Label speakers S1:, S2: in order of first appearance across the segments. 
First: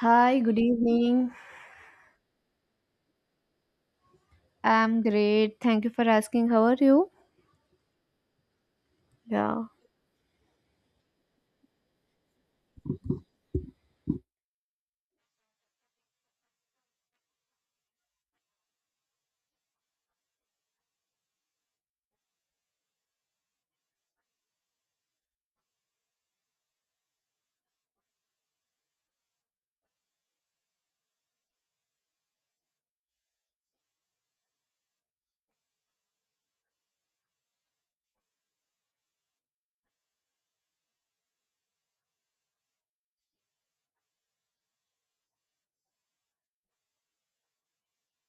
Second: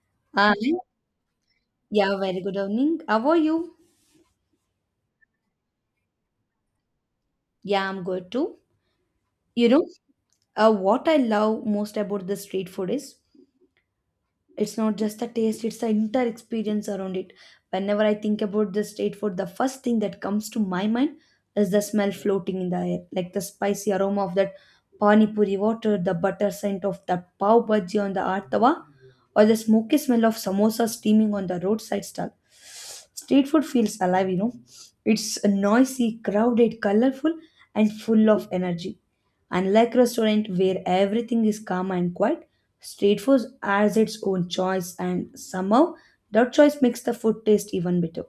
S1: Hi, good
S2: Hi.
S1: evening.
S2: Yeah, Very good evening. How are you?
S1: I'm great. Thank you for asking. How are you?
S2: Yeah, I'm good too.
S1: Yeah.
S2: You know, what I love most about the street food is it's not just the taste, it's the entire experience around it. Whenever I think about the street food, the first thing that comes to my mind is the smell floating in the air, like the spicy aroma of that pani puri water, the butter scent of the pav bhaji on the art tawa, or the smoky smell of samosa steaming on the roadside stall. Street food feels alive, you know. It's noisy, crowded, colorful, and full of energy. Unlike restaurant where everything is calm and quiet, street food has its own choice and somehow that choice makes the food taste even better.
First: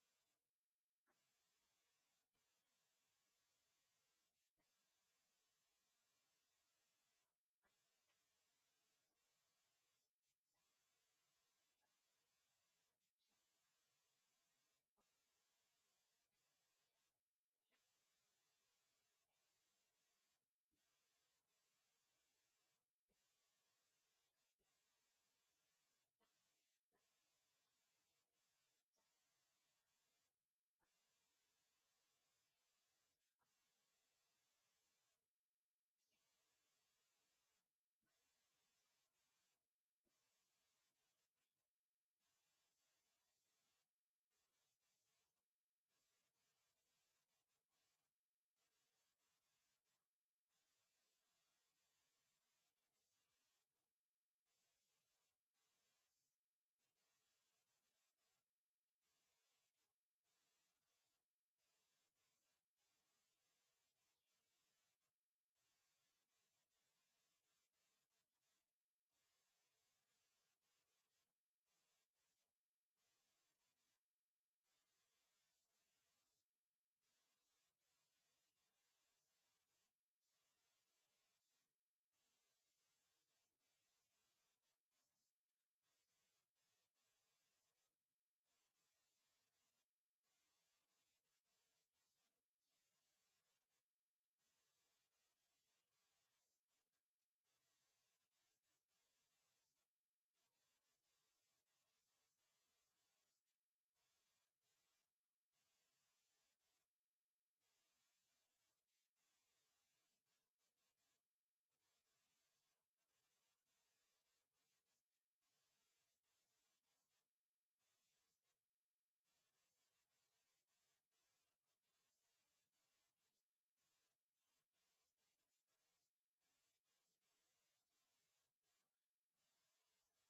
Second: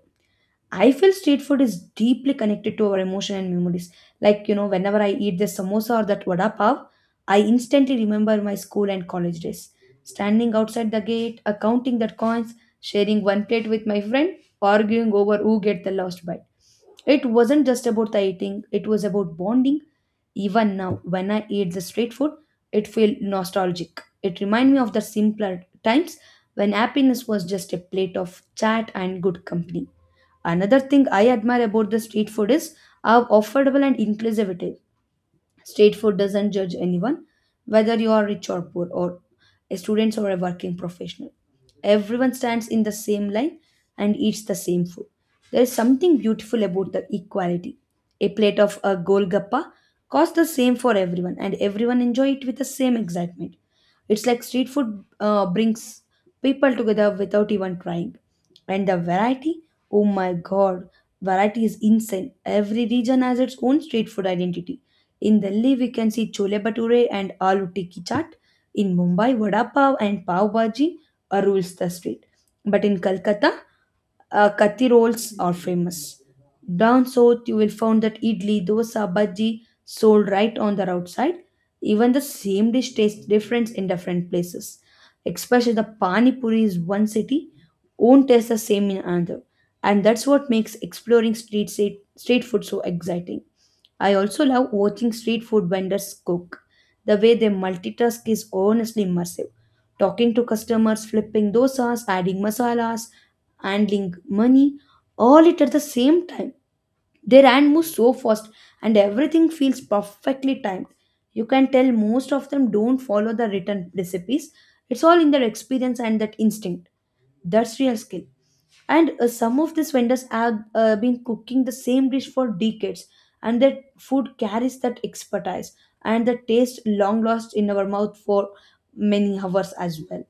S2: I feel street food is deeply connected to our emotion and memories. Like, you know, whenever I eat the samosa or that vada pav, I instantly remember my school and college days. Standing outside the gate, accounting that coins, sharing one plate with my friend, arguing over who get the last bite. It wasn't just about the eating, it was about bonding. Even now, when I eat the street food, it feels nostalgic. It reminds me of the simpler times when happiness was just a plate of chat and good company. Another thing I admire about the street food is how affordable and inclusive it is. Street food doesn't judge anyone, whether you are rich or poor, or a student or a working professional. Everyone stands in the same line and eats the same food. There is something beautiful about the equality. A plate of a golgappa costs the same for everyone, and everyone enjoy it with the same excitement. It's like street food brings people together without even trying. And the variety, oh my god, variety is insane. Every region has its own street food identity. In Delhi, we can see chole bhature and aloo tikki chaat. In Mumbai, vada pav and pav bhaji rules the street. But in Calcutta, kathi rolls are famous. Down south, you will find that idli, dosa, bhaji sold right on the roadside. Even the same dish tastes different in different places. Especially the pani puri is one city, won't taste the same in another, and that's what makes exploring street food so exciting. I also love watching street food vendors cook. The way they multitask is honestly immersive. Talking to customers, flipping dosas, adding masalas, handling money, all it at the same time. Their hand moves so fast and everything feels perfectly timed. You can tell most of them don't follow the written recipes. It's all in their experience and that instinct. That's real skill and some of these vendors have been cooking the same dish for decades and their food carries that expertise and the taste long lost in our mouth for many hours as well.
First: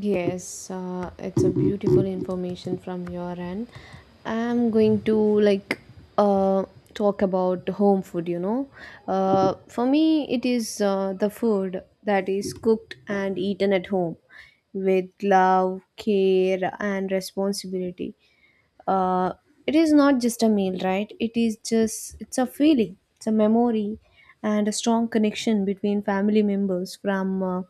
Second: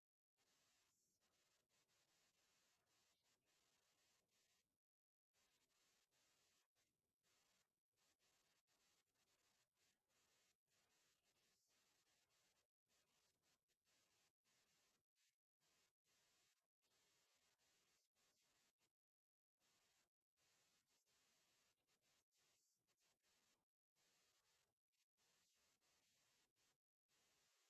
S1: Yes, it's a beautiful information from your end. I'm going to like uh, talk about home food, you know. For me, it is the food that is cooked and eaten at home with love, care, and responsibility. uh, it is not just a meal, right? It is just, it's a feeling, it's a memory and a strong connection between family members from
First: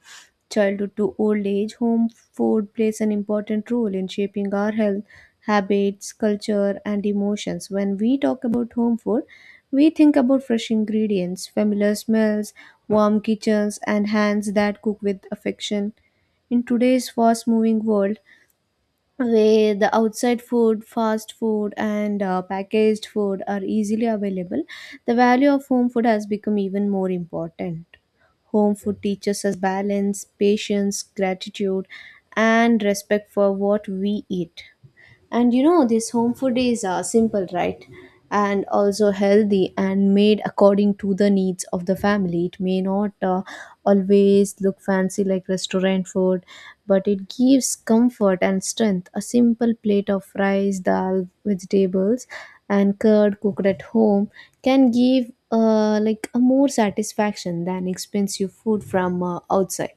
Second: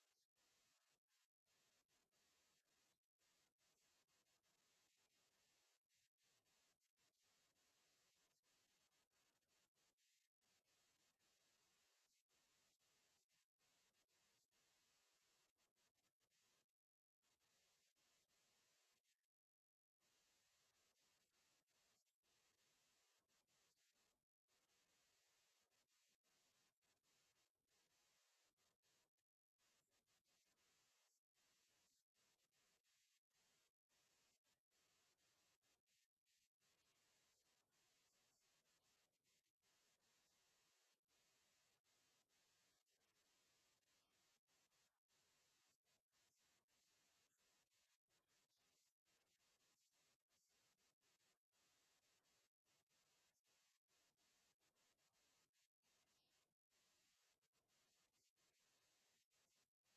S1: childhood to old age. Home food plays an important role in shaping our health, habits, culture, and emotions. When we talk about home food, we think about fresh ingredients, familiar smells, warm kitchens, and hands that cook with affection. In today's fast moving world, where the outside food, fast food, and packaged food are easily available, the value of home food has become even more important. Home food teaches us balance, patience, gratitude, and respect for what we eat. And you know, this home food is simple, right? And also healthy and made according to the needs of the family. It may not always look fancy like restaurant food, but it gives comfort and strength. A simple plate of rice, dal, vegetables, and curd cooked at home can give a more satisfaction than expensive food from outside.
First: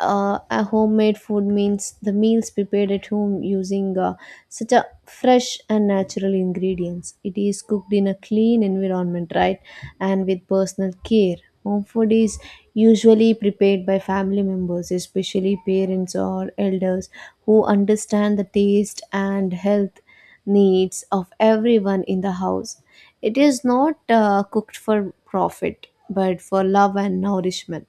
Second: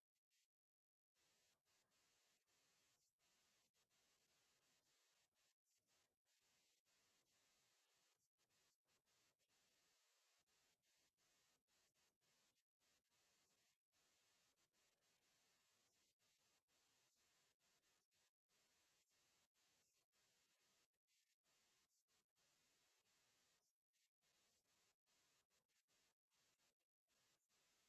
S1: A homemade food means the meals prepared at home using such a fresh and natural ingredients. It is cooked in a clean environment, right, and with personal care. Home food is usually prepared by family members, especially parents or elders, who understand the taste and health needs of everyone in the house. It is not cooked for profit, but for love and nourishment.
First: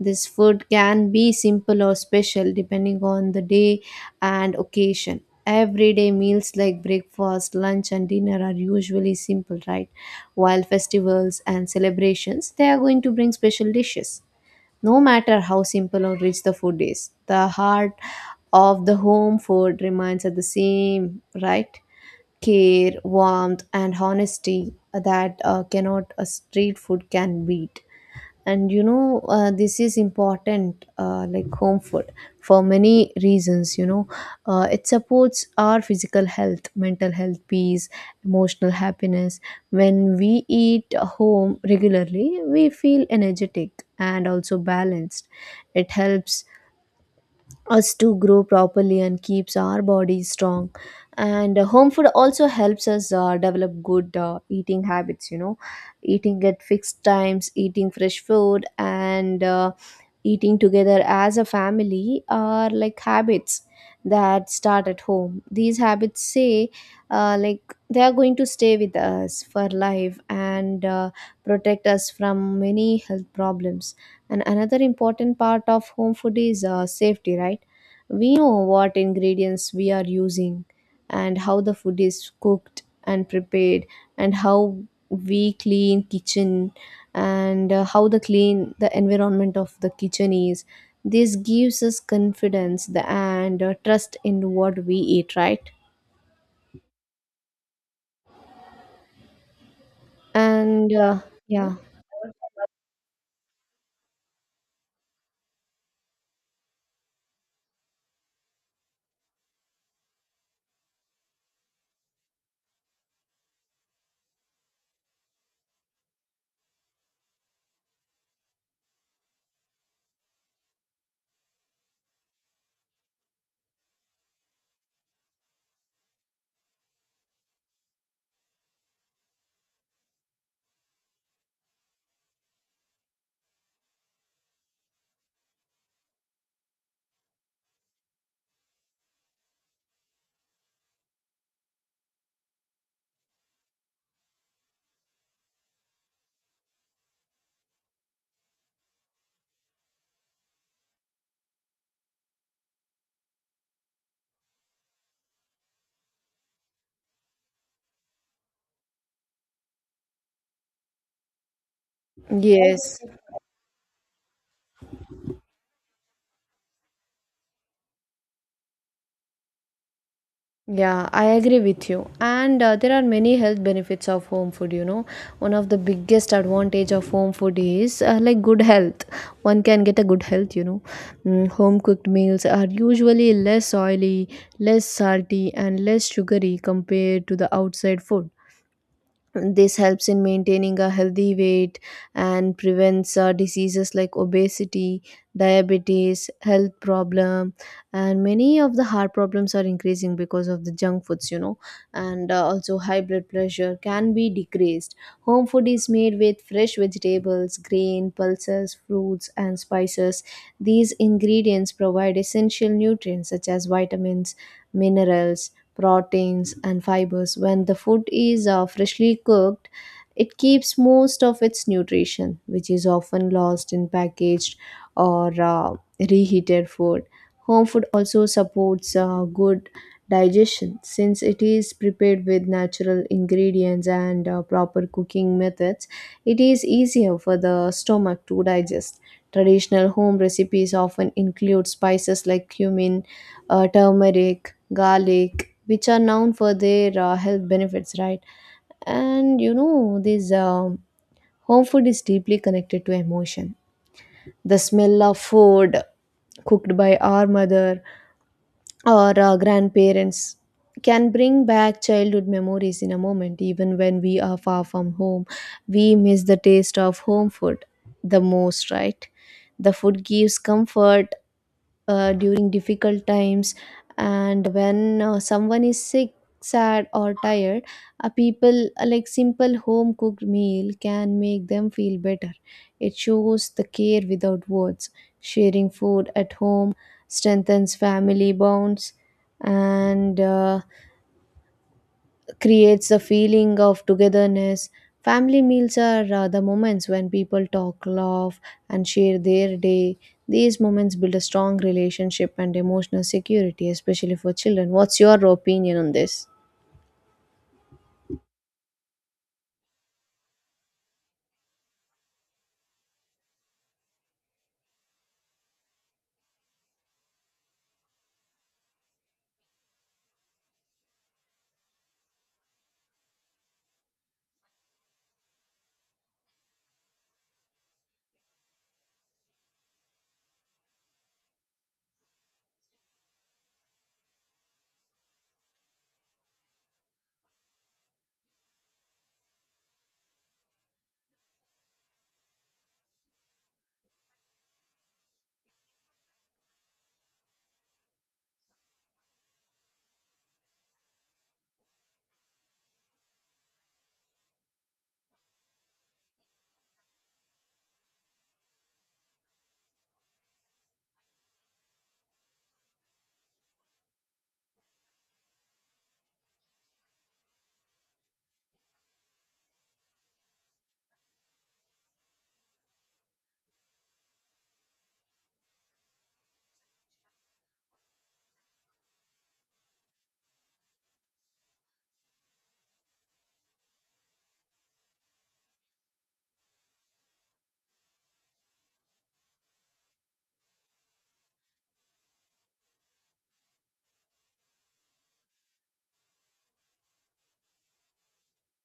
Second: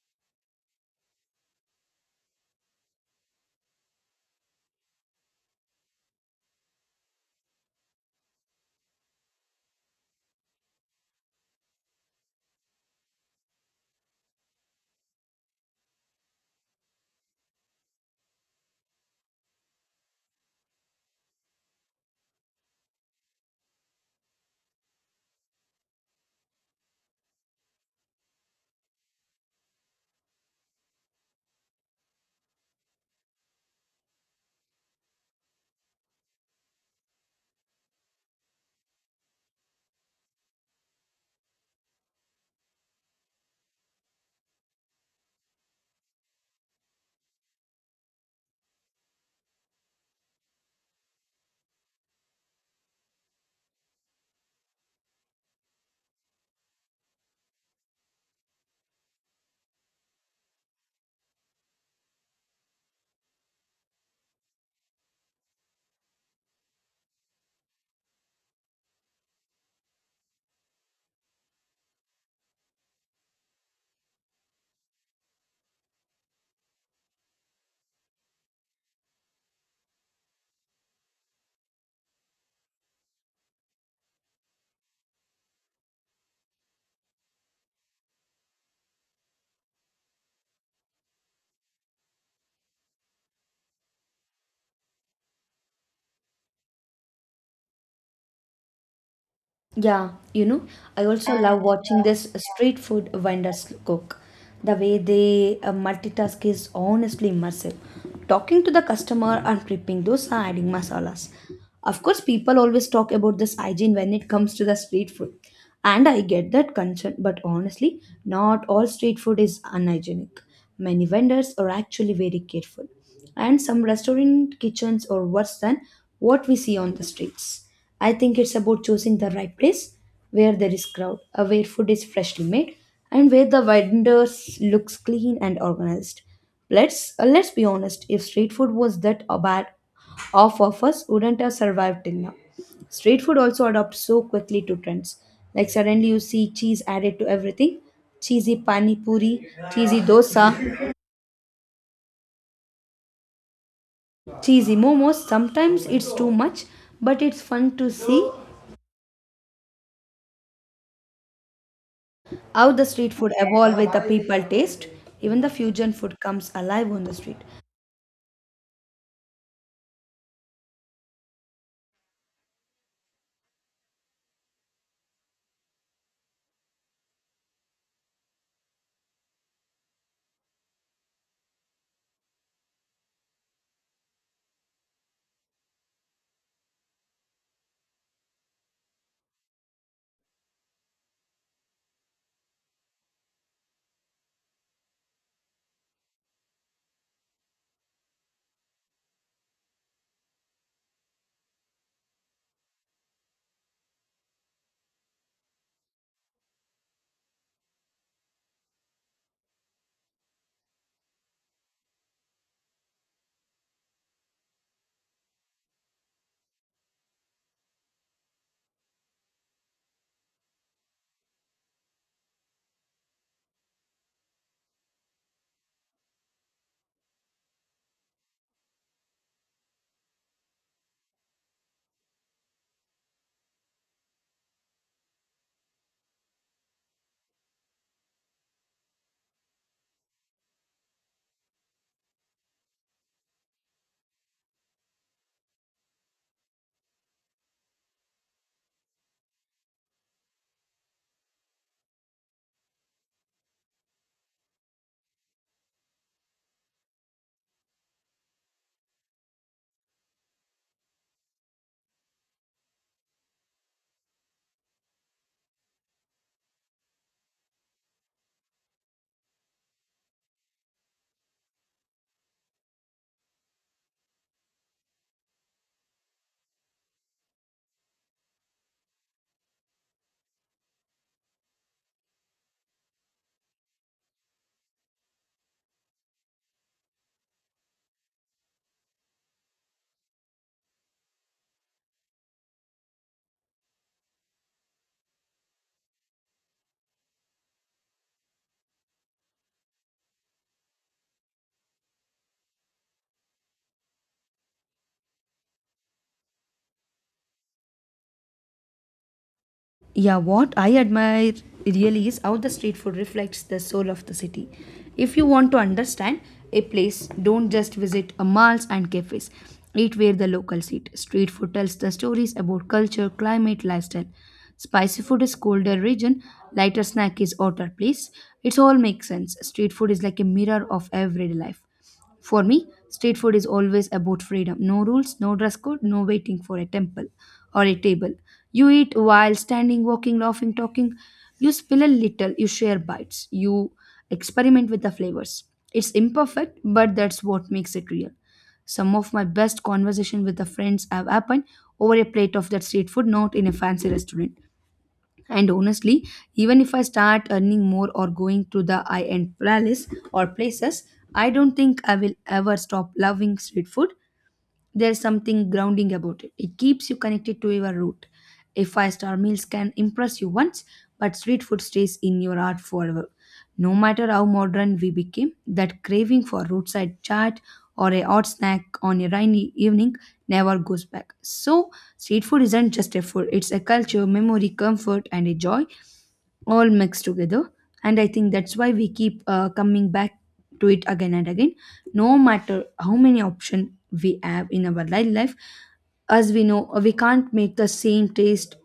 S1: This food can be simple or special depending on the day and occasion. Everyday meals like breakfast, lunch, and dinner are usually simple, right? While festivals and celebrations, they are going to bring special dishes. No matter how simple or rich the food is, the heart of the home food remains at the same, right? Care, warmth, and honesty that cannot a street food can beat. And you know, this is important, like home food, for many reasons, you know. It supports our physical health, mental health, peace, emotional happiness. When we eat home regularly, we feel energetic and also balanced. It helps us to grow properly and keeps our bodies strong. And home food also helps us develop good eating habits, you know. Eating at fixed times, eating fresh food, and eating together as a family are like habits that start at home. These habits say, they are going to stay with us for life, and protect us from many health problems. And another important part of home food is safety, right? We know what ingredients we are using, and how the food is cooked and prepared, and how we clean kitchen, and how the clean the environment of the kitchen is. This gives us confidence, and trust in what we eat, right?
S2: Yeah, you know,
S1: and
S2: I also love
S1: yeah
S2: watching this street food vendors cook. The way they multitask is honestly immersive. Talking to the customer and prepping those are adding masalas. Of course, people always talk about this hygiene when it comes to the street food. And I get that concern, but honestly, not all street food is unhygienic. Many vendors are actually very careful and some restaurant kitchens are worse than what we see on the streets. I think it's about choosing the right place where there is crowd, where food is freshly made, and where the vendors looks clean and organized. Let's be honest. If street food was that bad, half of us wouldn't have survived till now. Street food also adopts so quickly to trends. Like suddenly you see cheese added to everything, cheesy pani puri, cheesy dosa, cheesy momos. Sometimes it's too much, but it's fun to see how the
S1: yes
S2: street food evolve with the people taste. Even the fusion food comes alive on the street.
S1: Yeah, I agree with you. And there are many health benefits of home food, you know. One of the biggest advantage of home food is good health. One can get a good health, you know. Mm, home cooked meals are usually less oily, less salty, and less sugary compared to the outside food. This helps in maintaining a healthy weight and prevents diseases like obesity, diabetes, health problem, and many of the heart problems are increasing because of the junk foods, you know. And also high blood pressure can be decreased. Home food is made with fresh vegetables, grain, pulses, fruits, and spices. These ingredients provide essential nutrients such as vitamins, minerals, proteins, and fibers. When the food is freshly cooked, it keeps most of its nutrition, which is often lost in packaged or reheated food. Home food also supports good digestion. Since it is prepared with natural ingredients and proper cooking methods, it is easier for the stomach to digest. Traditional home recipes often include spices like cumin, turmeric, garlic, which are known for their health benefits, right? And you know, this home food is deeply connected to emotion. The smell of food cooked by our mother or our grandparents can bring back childhood memories in a moment, even when we are far from home. We miss the taste of home food the most, right? The food gives comfort during difficult times. And when someone is sick, sad, or tired, a simple home cooked meal can make them feel better. It shows the care without words. Sharing food at home strengthens family bonds and creates a feeling of togetherness. Family meals are the moments when people talk, laugh, and share their day. These moments build a strong relationship and emotional security, especially for children. What's your opinion on this?
S2: Yeah, what I admire really is how the street food reflects the soul of the city. If you want to understand a place, don't just visit a malls and cafes. Eat where the locals eat. Street food tells the stories about culture, climate, lifestyle. Spicy food is colder region, lighter snack is hotter place. It all makes sense. Street food is like a mirror of everyday life. For me, street food is always about freedom. No rules, no dress code, no waiting for a temple or a table. You eat while standing, walking, laughing, talking. You spill a little, you share bites, you experiment with the flavors. It's imperfect, but that's what makes it real. Some of my best conversation with the friends have happened over a plate of that street food, not in a fancy restaurant. And honestly, even if I start earning more or going to the high end palace or places, I don't think I will ever stop loving street food. There's something grounding about it. It keeps you connected to your root. A five-star meals can impress you once, but street food stays in your heart forever. No matter how modern we became, that craving for roadside chat or a hot snack on a rainy evening never goes back. So, street food isn't just a food, it's a culture, memory, comfort, and a joy all mixed together, and I think that's why we keep coming back to it again and again, no matter how many options we have in our life. As we know, we can't make the same taste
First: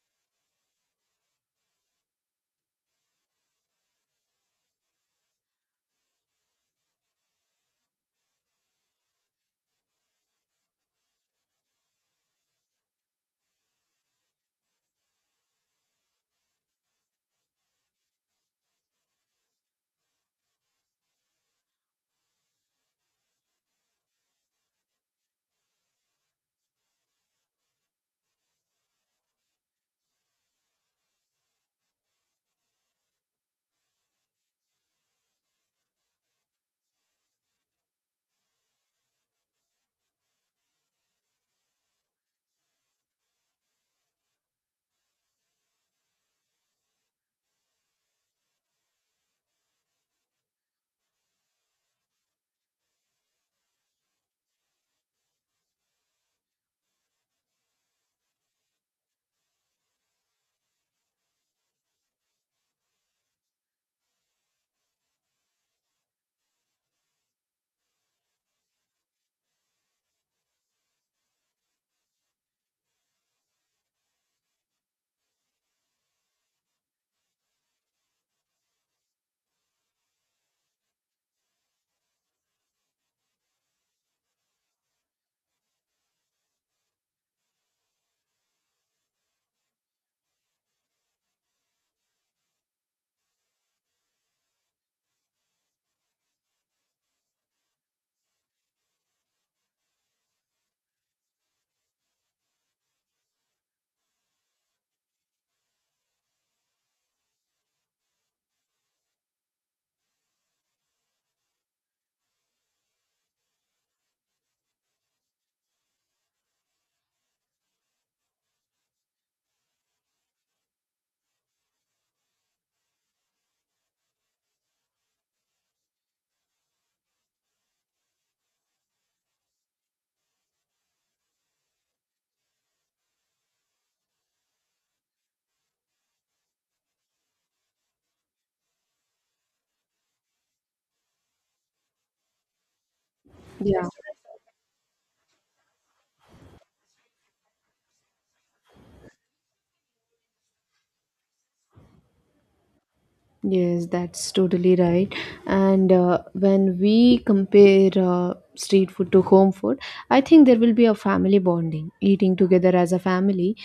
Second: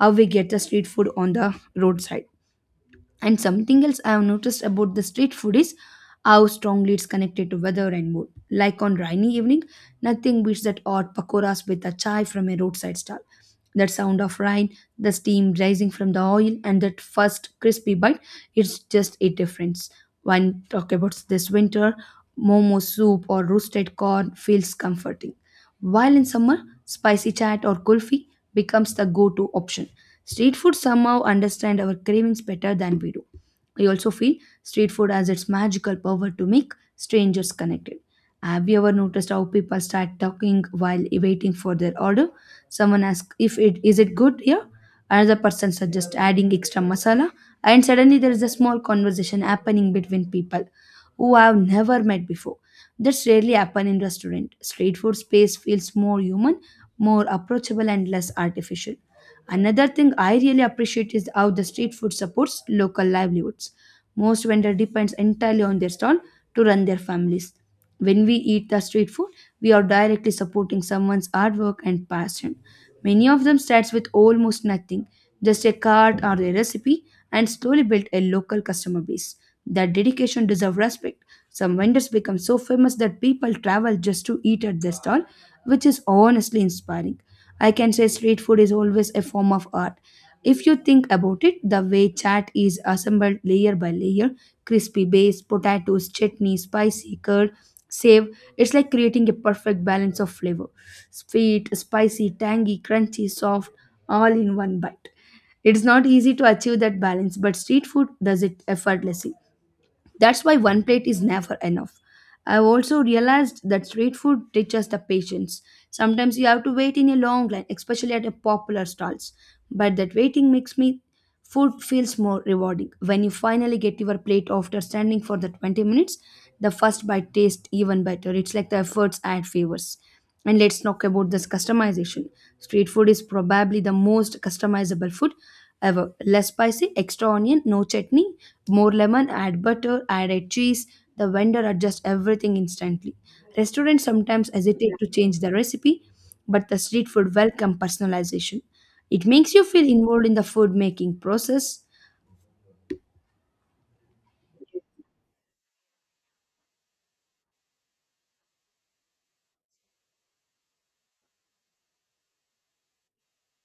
S2: how we get the street food on the roadside. And something else I have noticed about the street food is how strongly it's connected to weather and mood. Like on rainy evening, nothing beats that hot pakoras with a chai from a roadside stall. That sound of rain, the steam rising from the oil, and that first crispy bite, it's just a difference. When talk about this winter, momo soup or roasted corn feels comforting. While in summer, spicy chat or kulfi becomes the go-to option. Street food somehow understand our cravings better than we do. I also feel street food has its magical power to make strangers connected. Have you ever noticed how people start talking while waiting for their order? Someone asks if it is it good here. Another person suggests adding extra masala, and suddenly there is a small conversation happening between people who I have never met before. That's rarely happen in restaurant. Street food space feels more human, more approachable, and less artificial. Another thing I really appreciate is how the street food supports local livelihoods. Most vendors depends entirely on their stall to run their families. When we eat the street food, we are directly supporting someone's hard work and passion. Many of them starts with almost nothing, just a cart or a recipe, and slowly build a local customer base. That dedication deserves respect. Some vendors become so famous that people travel just to eat at their stall, which is honestly inspiring. I can say street food is always a form of art. If you think about it, the way chat is assembled layer by layer, crispy base, potatoes, chutney, spicy curd, save, it's like creating a perfect balance of flavor. Sweet, spicy, tangy, crunchy, soft, all in one bite. It's not easy to achieve that balance, but street food does it effortlessly. That's why one plate is never enough. I've also realized that street food teaches the patience. Sometimes you have to wait in a long line, especially at a popular stalls. But that waiting makes me food feels more rewarding. When you finally get your plate after standing for the 20 minutes, the first bite tastes even better. It's like the efforts add favors. And let's talk about this customization. Street food is probably the most customizable food ever. Less spicy, extra onion, no chutney, more lemon, add butter, add a cheese. The vendor adjusts everything instantly.
S1: Yeah,
S2: Restaurants sometimes hesitate to change the recipe, but the street food welcome personalization. It makes you feel involved in the food making process.
S1: yes, that's totally right. And when we compare street food to home food, I think there will be a family bonding. Eating together as a family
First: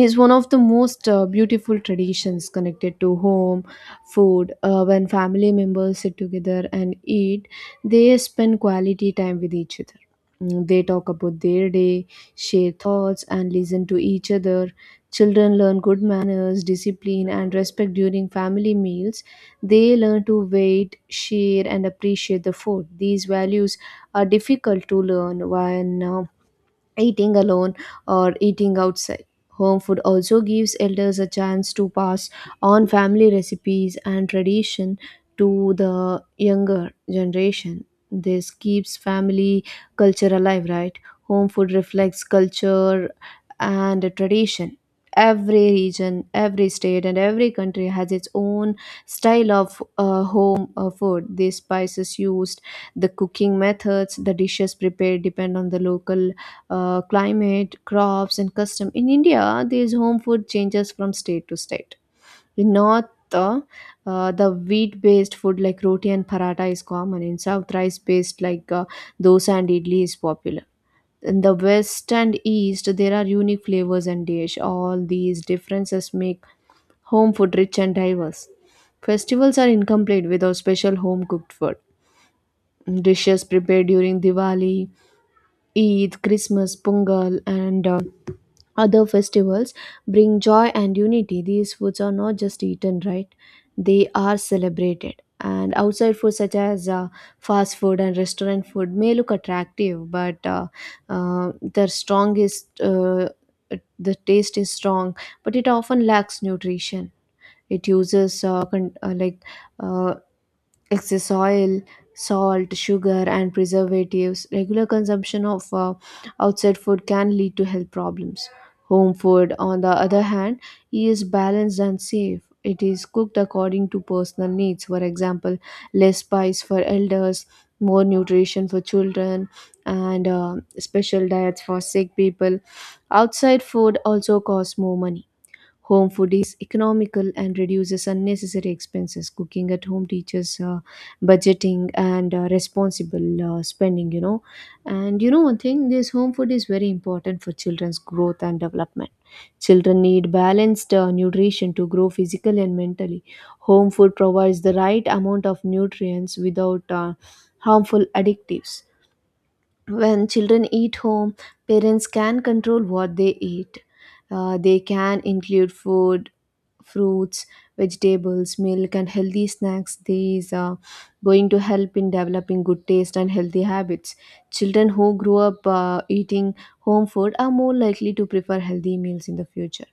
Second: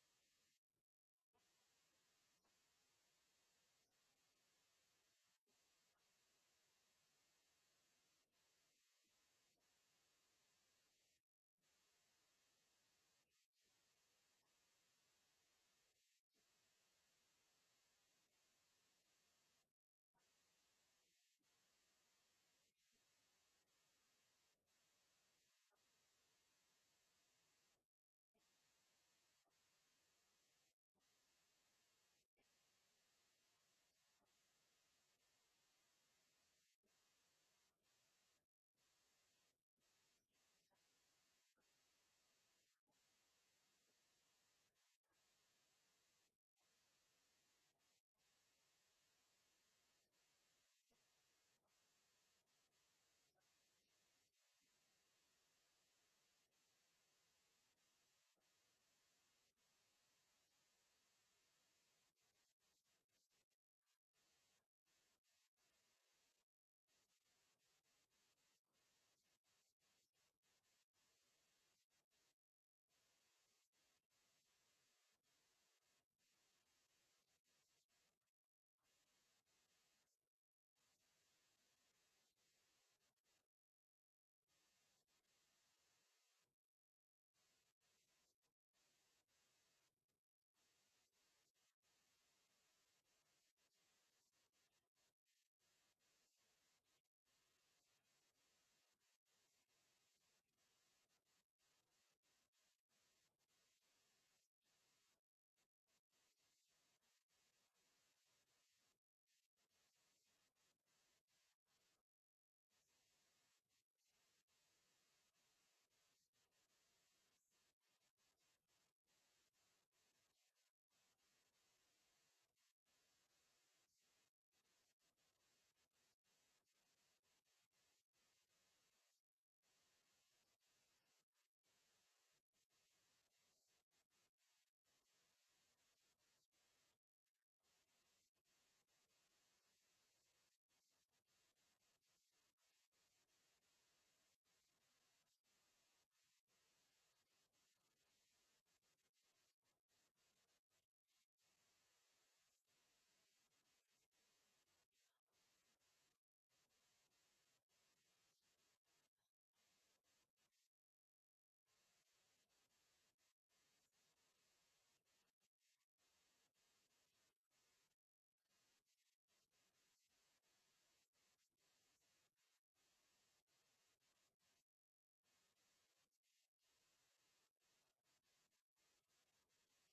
S1: is one of the most beautiful traditions connected to home food. When family members sit together and eat, they spend quality time with each other. Mm, they talk about their day, share thoughts, and listen to each other. Children learn good manners, discipline, and respect during family meals. They learn to wait, share, and appreciate the food. These values are difficult to learn when eating alone or eating outside. Home food also gives elders a chance to pass on family recipes and tradition to the younger generation. This keeps family culture alive, right? Home food reflects culture and tradition. Every region, every state, and every country has its own style of home food. The spices used, the cooking methods, the dishes prepared depend on the local climate, crops, and custom. In India, these home food changes from state to state. In North, uh, the wheat-based food like roti and paratha is common. In South, rice-based like dosa and idli is popular. In the West and East, there are unique flavors and dish. All these differences make home food rich and diverse. Festivals are incomplete without special home cooked food. Dishes prepared during Diwali, Eid, Christmas, Pongal, and other festivals bring joy and unity. These foods are not just eaten, right? They are celebrated. And outside food, such as fast food and restaurant food, may look attractive, but their strongest, the taste is strong, but it often lacks nutrition. It uses uh, excess oil, salt, sugar, and preservatives. Regular consumption of outside food can lead to health problems. Home food, on the other hand, is balanced and safe. It is cooked according to personal needs. For example, less spice for elders, more nutrition for children, and special diets for sick people. Outside food also costs more money. Home food is economical and reduces unnecessary expenses. Cooking at home teaches budgeting and responsible spending, you know. And you know, one thing, this home food is very important for children's growth and development. Children need balanced nutrition to grow physically and mentally. Home food provides the right amount of nutrients without harmful additives. When children eat home, parents can control what they eat. They can include food, fruits, vegetables, milk, and healthy snacks. These are going to help in developing good taste and healthy habits. Children who grow up eating home food are more likely to prefer healthy meals in the future.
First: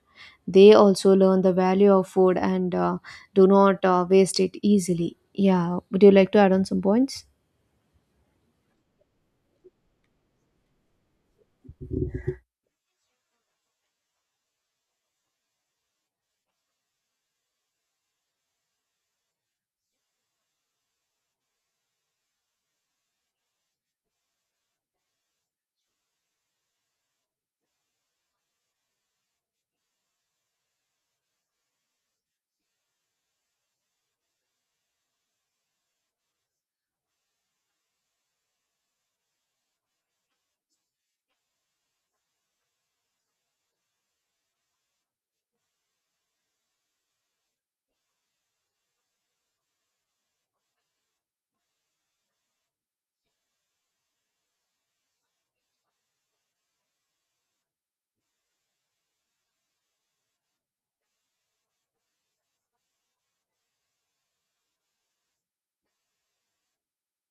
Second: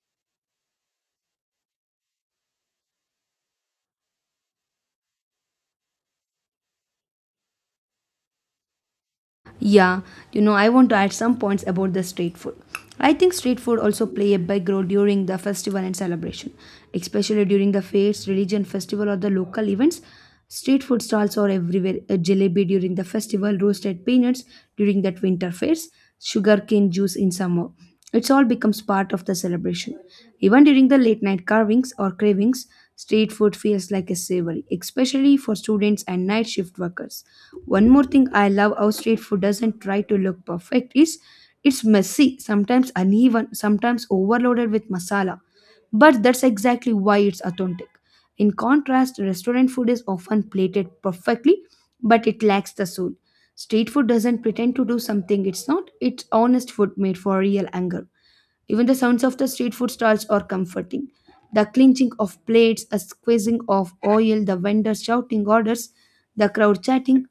S1: They also learn the value of food and do not waste it easily. Yeah, would you like to add on some points?
S2: Yeah, you know, I want to add some points about the street food. I think street food also play a big role during the festival and celebration, especially during the fairs, religion festival or the local events. Street food stalls are everywhere. A jalebi during the festival, roasted peanuts during that winter fairs, sugarcane juice in summer. It's all becomes part of the celebration. Even during the late night carvings or cravings, street food feels like a savory, especially for students and night shift workers. One more thing I love how street food doesn't try to look perfect is it's messy, sometimes uneven, sometimes overloaded with masala. But that's exactly why it's authentic. In contrast, restaurant food is often plated perfectly, but it lacks the soul. Street food doesn't pretend to do something it's not, it's honest food made for real anger. Even the sounds of the street food stalls are comforting. The clinching of plates, a squeezing of oil, the vendors shouting orders, the crowd chatting,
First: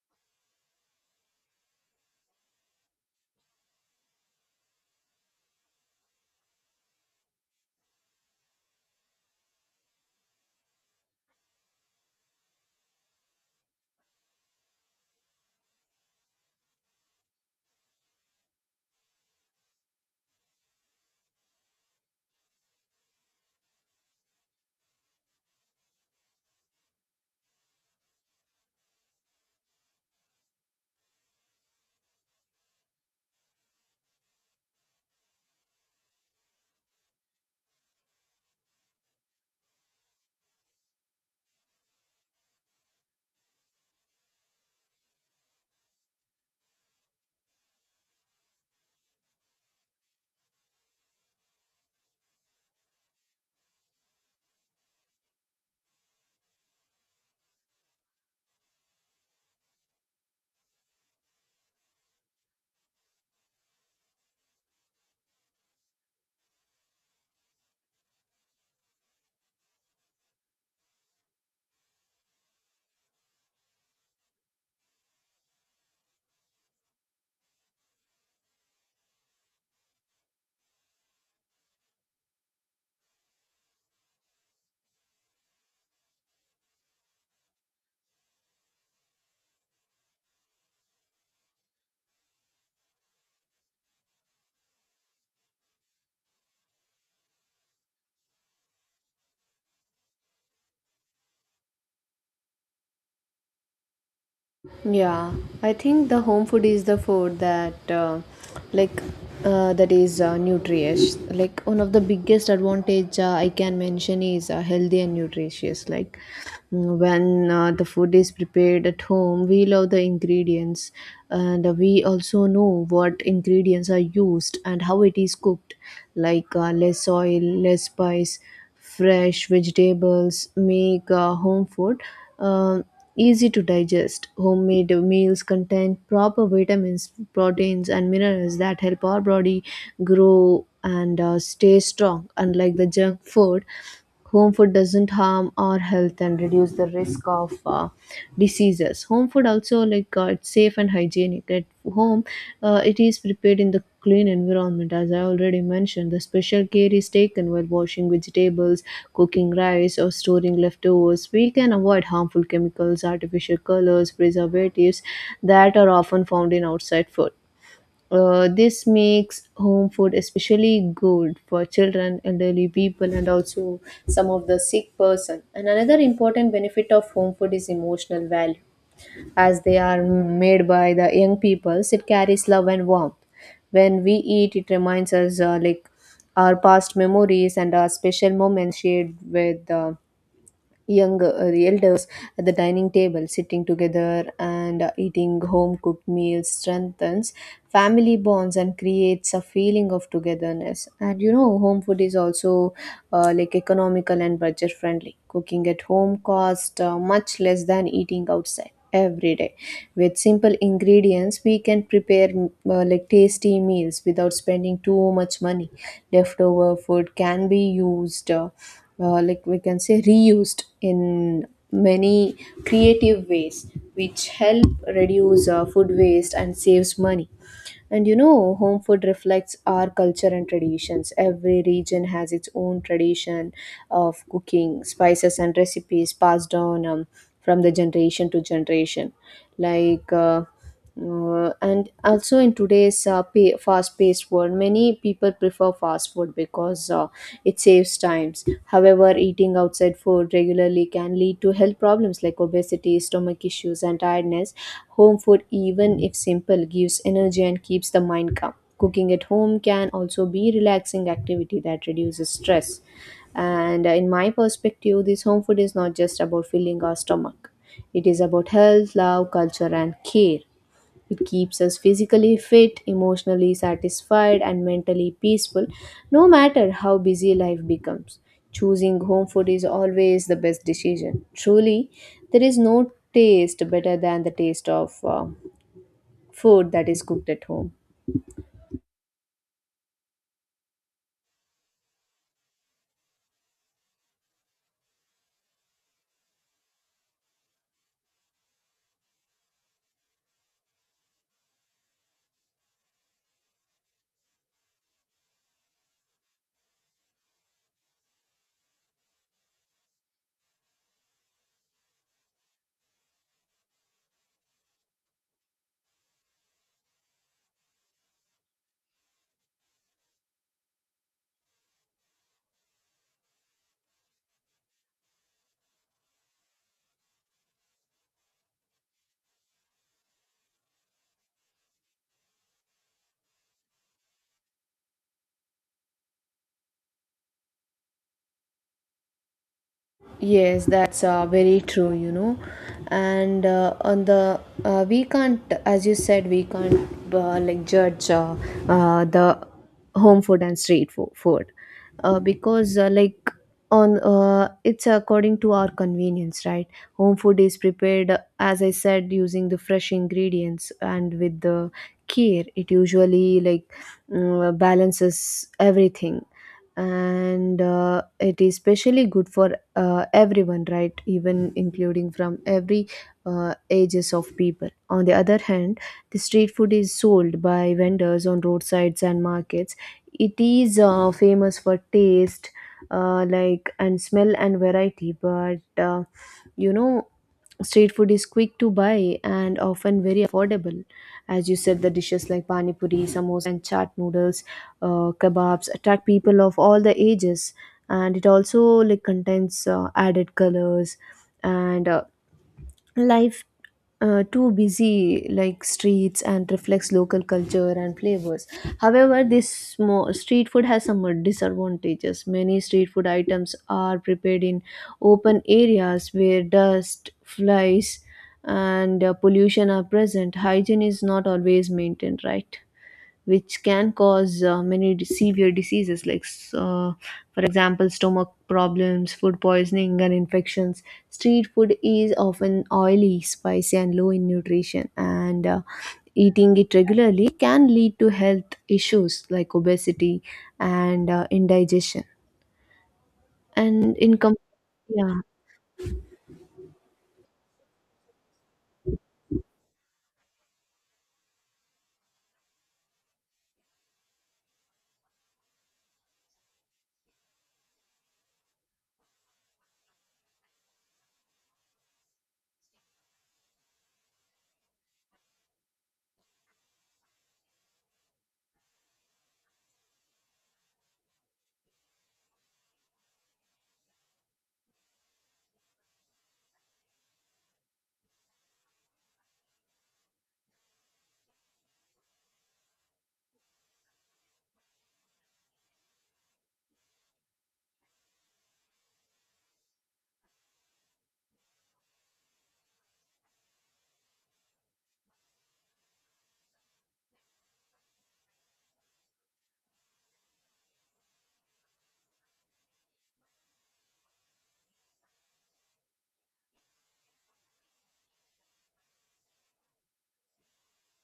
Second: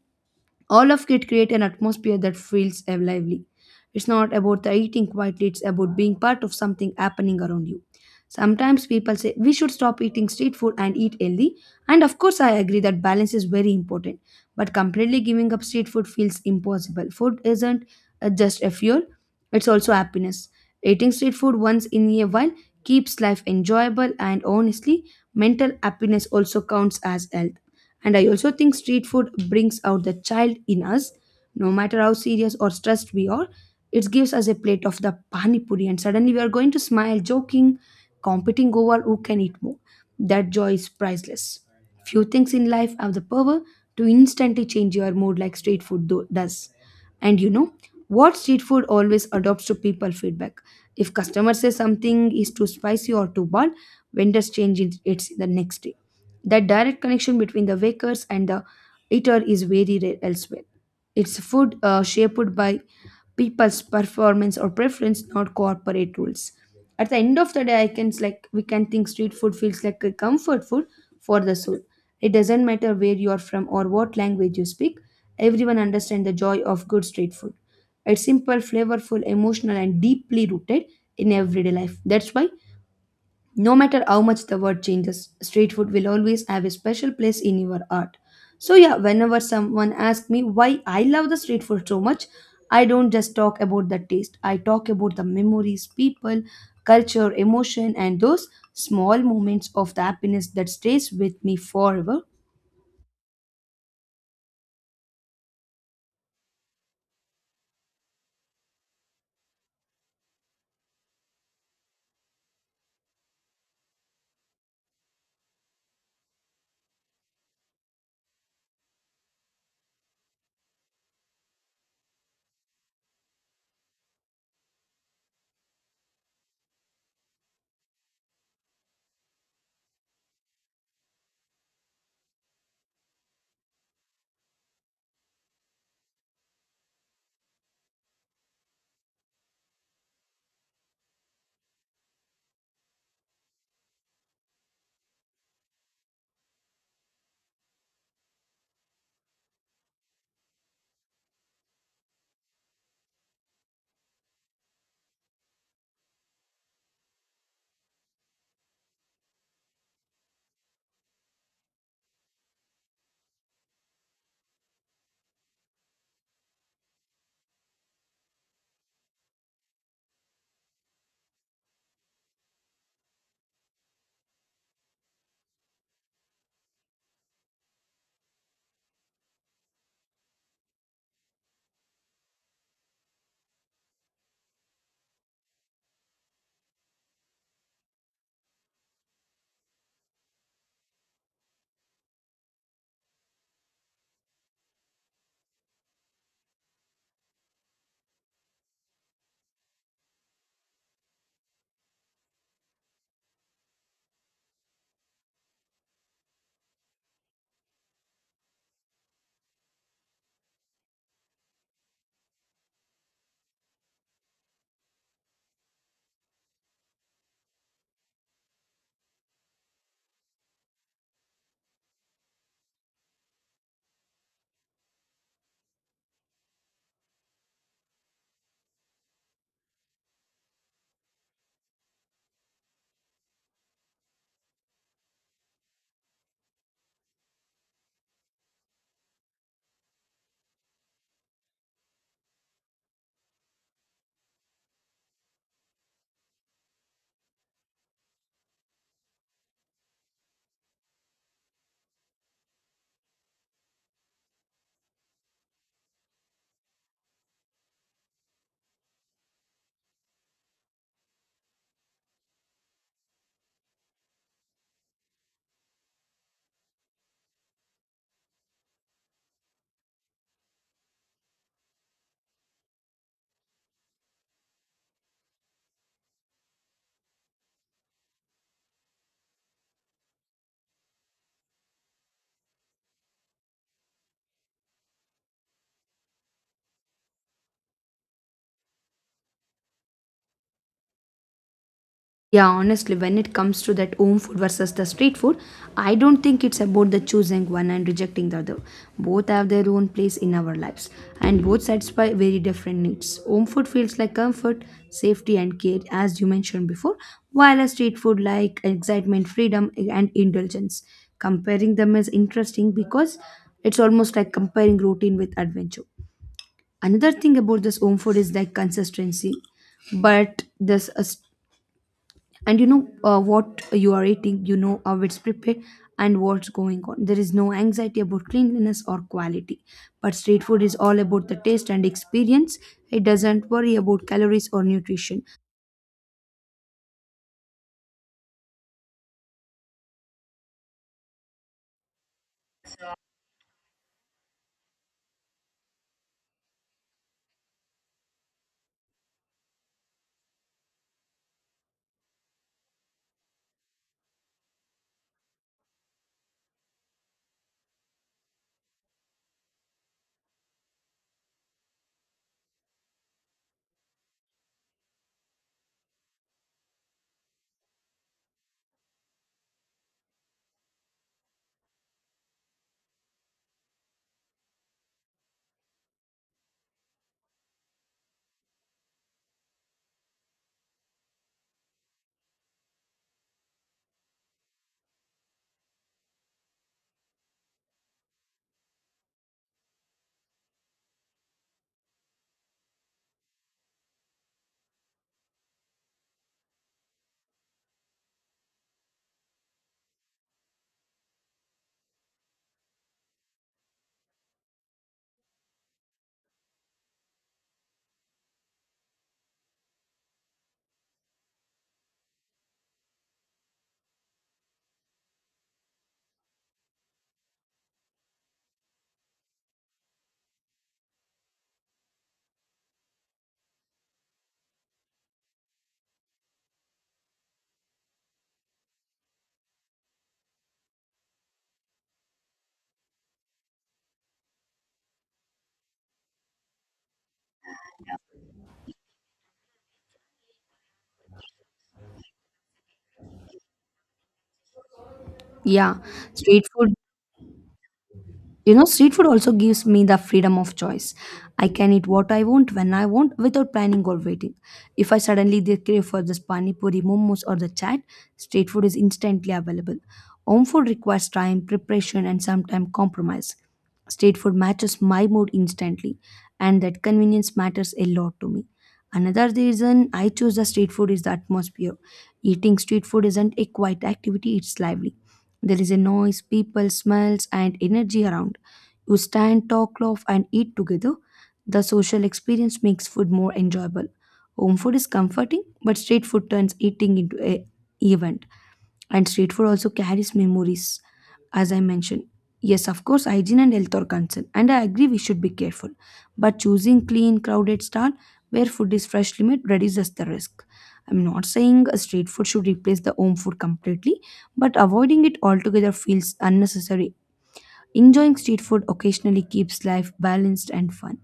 S2: all of it create an atmosphere that feels lively. It's not about the eating quietly, it's about being part of something happening around you. Sometimes people say we should stop eating street food and eat healthy, and of course I agree that balance is very important, but completely giving up street food feels impossible. Food isn't just a fuel, it's also happiness. Eating street food once in a while keeps life enjoyable, and honestly, mental happiness also counts as health. And I also think street food brings out the child in us. No matter how serious or stressed we are, it gives us a plate of the pani puri, and suddenly we are going to smile, joking, competing over who can eat more. That joy is priceless. Few things in life have the power to instantly change your mood like street food does. And you know what, street food always adopts to people feedback. If customer says something is too spicy or too bad, vendors change it it's the next day. That direct connection between the bakers and the eater is very rare elsewhere. It's food shaped by people's performance or preference, not corporate rules. At the end of the day, I can like we can think street food feels like a comfort food for the soul. It doesn't matter where you are from or what language you speak. Everyone understands the joy of good street food. It's simple, flavorful, emotional, and deeply rooted in everyday life. That's why no matter how much the world changes, street food will always have a special place in your heart. So, yeah, whenever someone asks me why I love the street food so much, I don't just talk about the taste, I talk about the memories, people, culture, emotion, and those small moments of the happiness that stays with me forever.
S1: Yeah, I think the home food is the food that, like, that is nutritious. Like one of the biggest advantage I can mention is healthy and nutritious. Like mm, when the food is prepared at home, we love the ingredients, and we also know what ingredients are used and how it is cooked. Like less oil, less spice. Fresh vegetables make home food uh, easy to digest. Homemade meals contain proper vitamins, proteins, and minerals that help our body grow and stay strong. Unlike the junk food, home food doesn't harm our health and reduce the risk of diseases. Home food also, it's safe and hygienic. At home, it is prepared in the clean environment. As I already mentioned, the special care is taken while washing vegetables, cooking rice, or storing leftovers. We can avoid harmful chemicals, artificial colors, preservatives that are often found in outside food. This makes home food especially good for children, elderly people, and also some of the sick person. And another important benefit of home food is emotional value, as they are made by the young peoples. It carries love and warmth. When we eat, it reminds us our past memories and our special moments shared with young the elders at the dining table sitting together and eating home cooked meals strengthens family bonds and creates a feeling of togetherness. And you know, home food is also economical and budget friendly. Cooking at home costs much less than eating outside every day. With simple ingredients, we can prepare tasty meals without spending too much money. Leftover food can be used, we can say, reused in many creative ways, which help reduce food waste and saves money. And you know, home food reflects our culture and traditions. Every region has its own tradition of cooking, spices, and recipes passed on from the generation to generation. Like, uh, and also in today's fast-paced world, many people prefer fast food because it saves times. However, eating outside food regularly can lead to health problems like obesity, stomach issues, and tiredness. Home food, even if simple, gives energy and keeps the mind calm. Cooking at home can also be relaxing activity that reduces stress. And in my perspective, this home food is not just about filling our stomach. It is about health, love, culture, and care. It keeps us physically fit, emotionally satisfied, and mentally peaceful, no matter how busy life becomes. Choosing home food is always the best decision. Truly, there is no taste better than the taste of food that is cooked at home.
S2: Yeah, honestly, when it comes to that home food versus the street food, I don't think it's about the choosing one and rejecting the other. Both have their own place in our lives, and both satisfy very different needs. Home food feels like comfort, safety, and care, as you mentioned before, while a street food like excitement, freedom, and indulgence. Comparing them is interesting because it's almost like comparing routine with adventure. Another thing about this home food is like consistency, but and you know what you are eating, you know how it's prepared and what's going on. There is no anxiety about cleanliness or quality, but street food is all about the taste and experience. It doesn't worry about calories or nutrition.
S1: Yes, that's very true, you know. And on the we can't, as you said, we can't judge the home food and food, because like on it's according to our convenience, right? Home food is prepared, as I said, using the fresh ingredients and with the care. It usually like balances everything, and it is especially good for everyone, right, even including from every ages of people. On the other hand, the street food is sold by vendors on roadsides and markets. It is famous for taste, and smell and variety, but you know street food is quick to buy and often very affordable. As you said, the dishes like pani puri, samosa, and chaat noodles, kebabs attract people of all the ages, and it also like contains added colors and life too busy like streets and reflects local culture and flavors. However, this small street food has some disadvantages. Many street food items are prepared in open areas where dust flies and pollution are present. Hygiene is not always maintained, right, which can cause severe diseases like for example stomach problems, food poisoning, and infections. Street food is often oily, spicy, and low in nutrition, and eating it regularly can lead to health issues like obesity and indigestion and income, yeah.
S2: Yeah, street food. You know, street food also gives me the freedom of choice. I can eat what I want when I want without planning or waiting. If I suddenly did crave for this pani puri, momos, or the chat, street food is instantly available. Home food requires time, preparation, and sometimes compromise. Street food matches my mood instantly, and that convenience matters a lot to me. Another reason I choose the street food is the atmosphere. Eating street food isn't a quiet activity, it's lively. There is a noise, people, smells, and energy around. You stand, talk, laugh, and eat together. The social experience makes food more enjoyable. Home food is comforting, but street food turns eating into a event. And street food also carries memories, as I mentioned. Yes, of course, hygiene and health are concerned, and I agree we should be careful. But choosing clean, crowded stall where food is freshly made reduces the risk. I'm not saying a street food should replace the home food completely, but avoiding it altogether feels unnecessary. Enjoying street food occasionally keeps life balanced and fun.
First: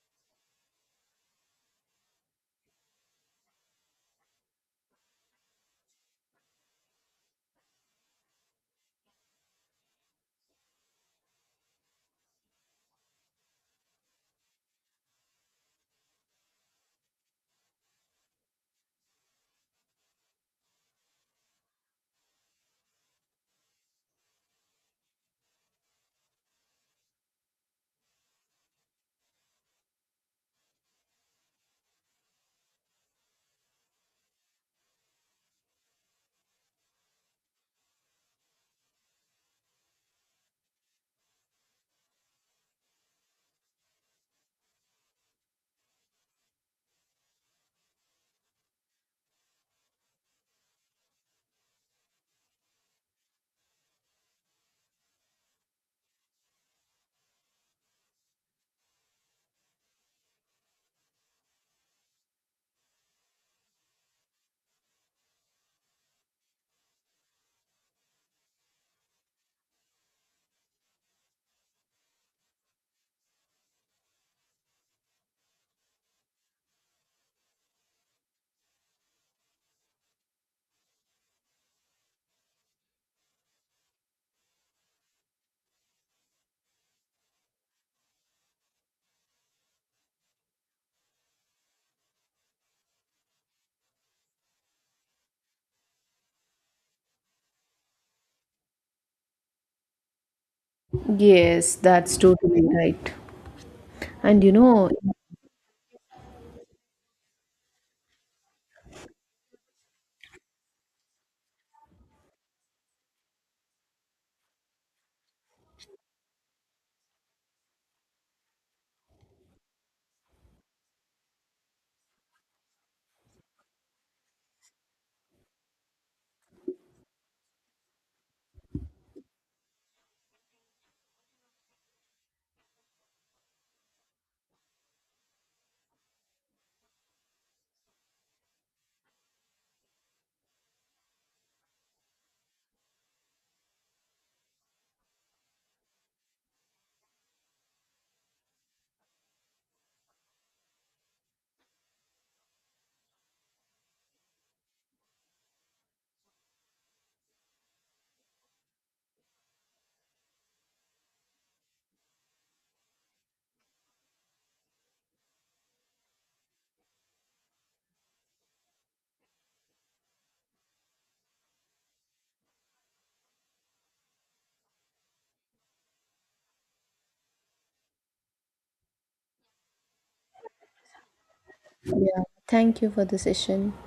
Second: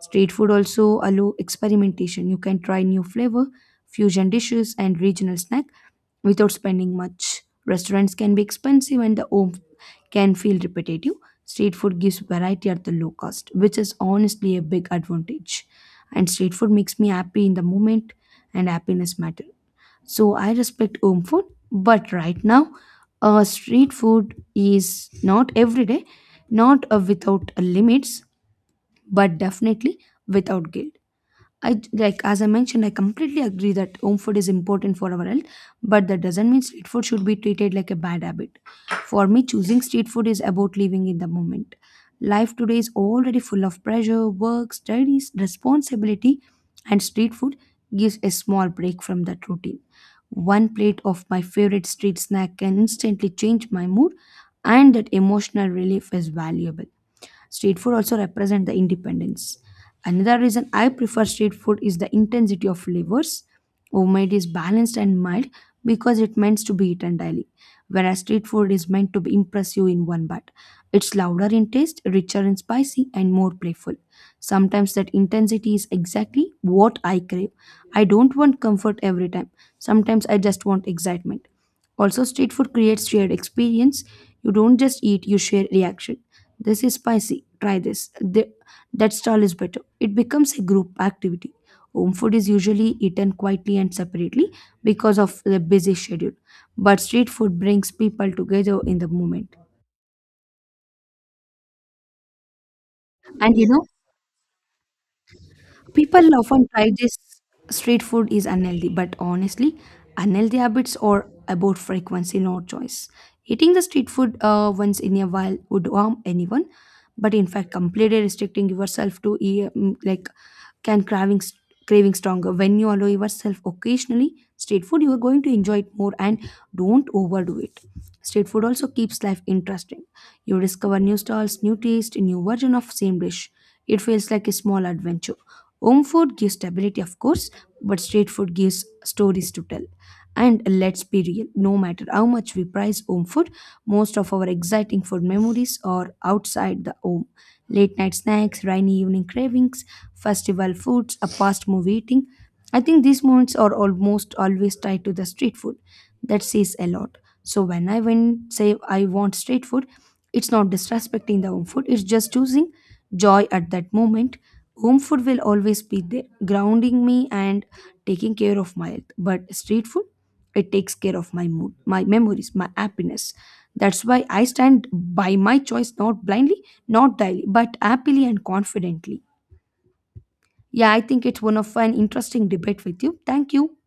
S2: Street food also allow experimentation. You can try new flavor, fusion dishes, and regional snacks without spending much. Restaurants can be expensive and the home can feel repetitive. Street food gives variety at the low cost, which is honestly a big advantage. And street food makes me happy in the moment, and happiness matters. So I respect home food, but right now, street food is not every day, not without limits, but definitely without guilt. Like as I mentioned, I completely agree that home food is important for our health, but that doesn't mean street food should be treated like a bad habit. For me, choosing street food is about living in the moment. Life today is already full of pressure, work, studies, responsibility, and street food gives a small break from that routine. One plate of my favorite street snack can instantly change my mood, and that emotional relief is valuable. Street food also represent the independence. Another reason I prefer street food is the intensity of flavors. Homemade is balanced and mild because it meant to be eaten daily, whereas street food is meant to be impressive in one bite. It's louder in taste, richer in spicy, and more playful. Sometimes that intensity is exactly what I crave. I don't want comfort every time. Sometimes I just want excitement. Also, street food creates shared experience. You don't just eat, you share reaction. This is spicy. Try this. The, that stall is better. It becomes a group activity. Home food is usually eaten quietly and separately because of the busy schedule. But street food brings people together in the moment.
S1: Yes, that's totally right.
S2: And you know,
S1: And you know,
S2: people often try this street food is unhealthy, but honestly, unhealthy habits are about frequency, not choice. Eating the street food once in a while would harm anyone, but in fact, completely restricting yourself to eat, mm, like can craving craving stronger. When you allow yourself occasionally street food, you are going to enjoy it more and don't overdo it. Street food also keeps life interesting. You discover new styles, new taste, new version of same dish. It feels like a small adventure. Home food gives stability of course, but street food gives stories to tell. And let's be real, no matter how much we prize home food, most of our exciting food memories are outside the home. Late night snacks, rainy evening cravings, festival foods, a past movie eating. I think these moments are almost always tied to the street food. That says a lot. So when I went say I want street food, it's not disrespecting the home food, it's just choosing joy at that moment. Home food will always be there, grounding me and taking care of my health. But street food? It takes care of my mood, my memories, my happiness. That's why I stand by my choice, not blindly, not daily, but happily and confidently. Yeah, I think it's one of an
S1: yeah,
S2: interesting
S1: thank
S2: debate
S1: you
S2: with
S1: for the
S2: you. Thank
S1: session.
S2: you.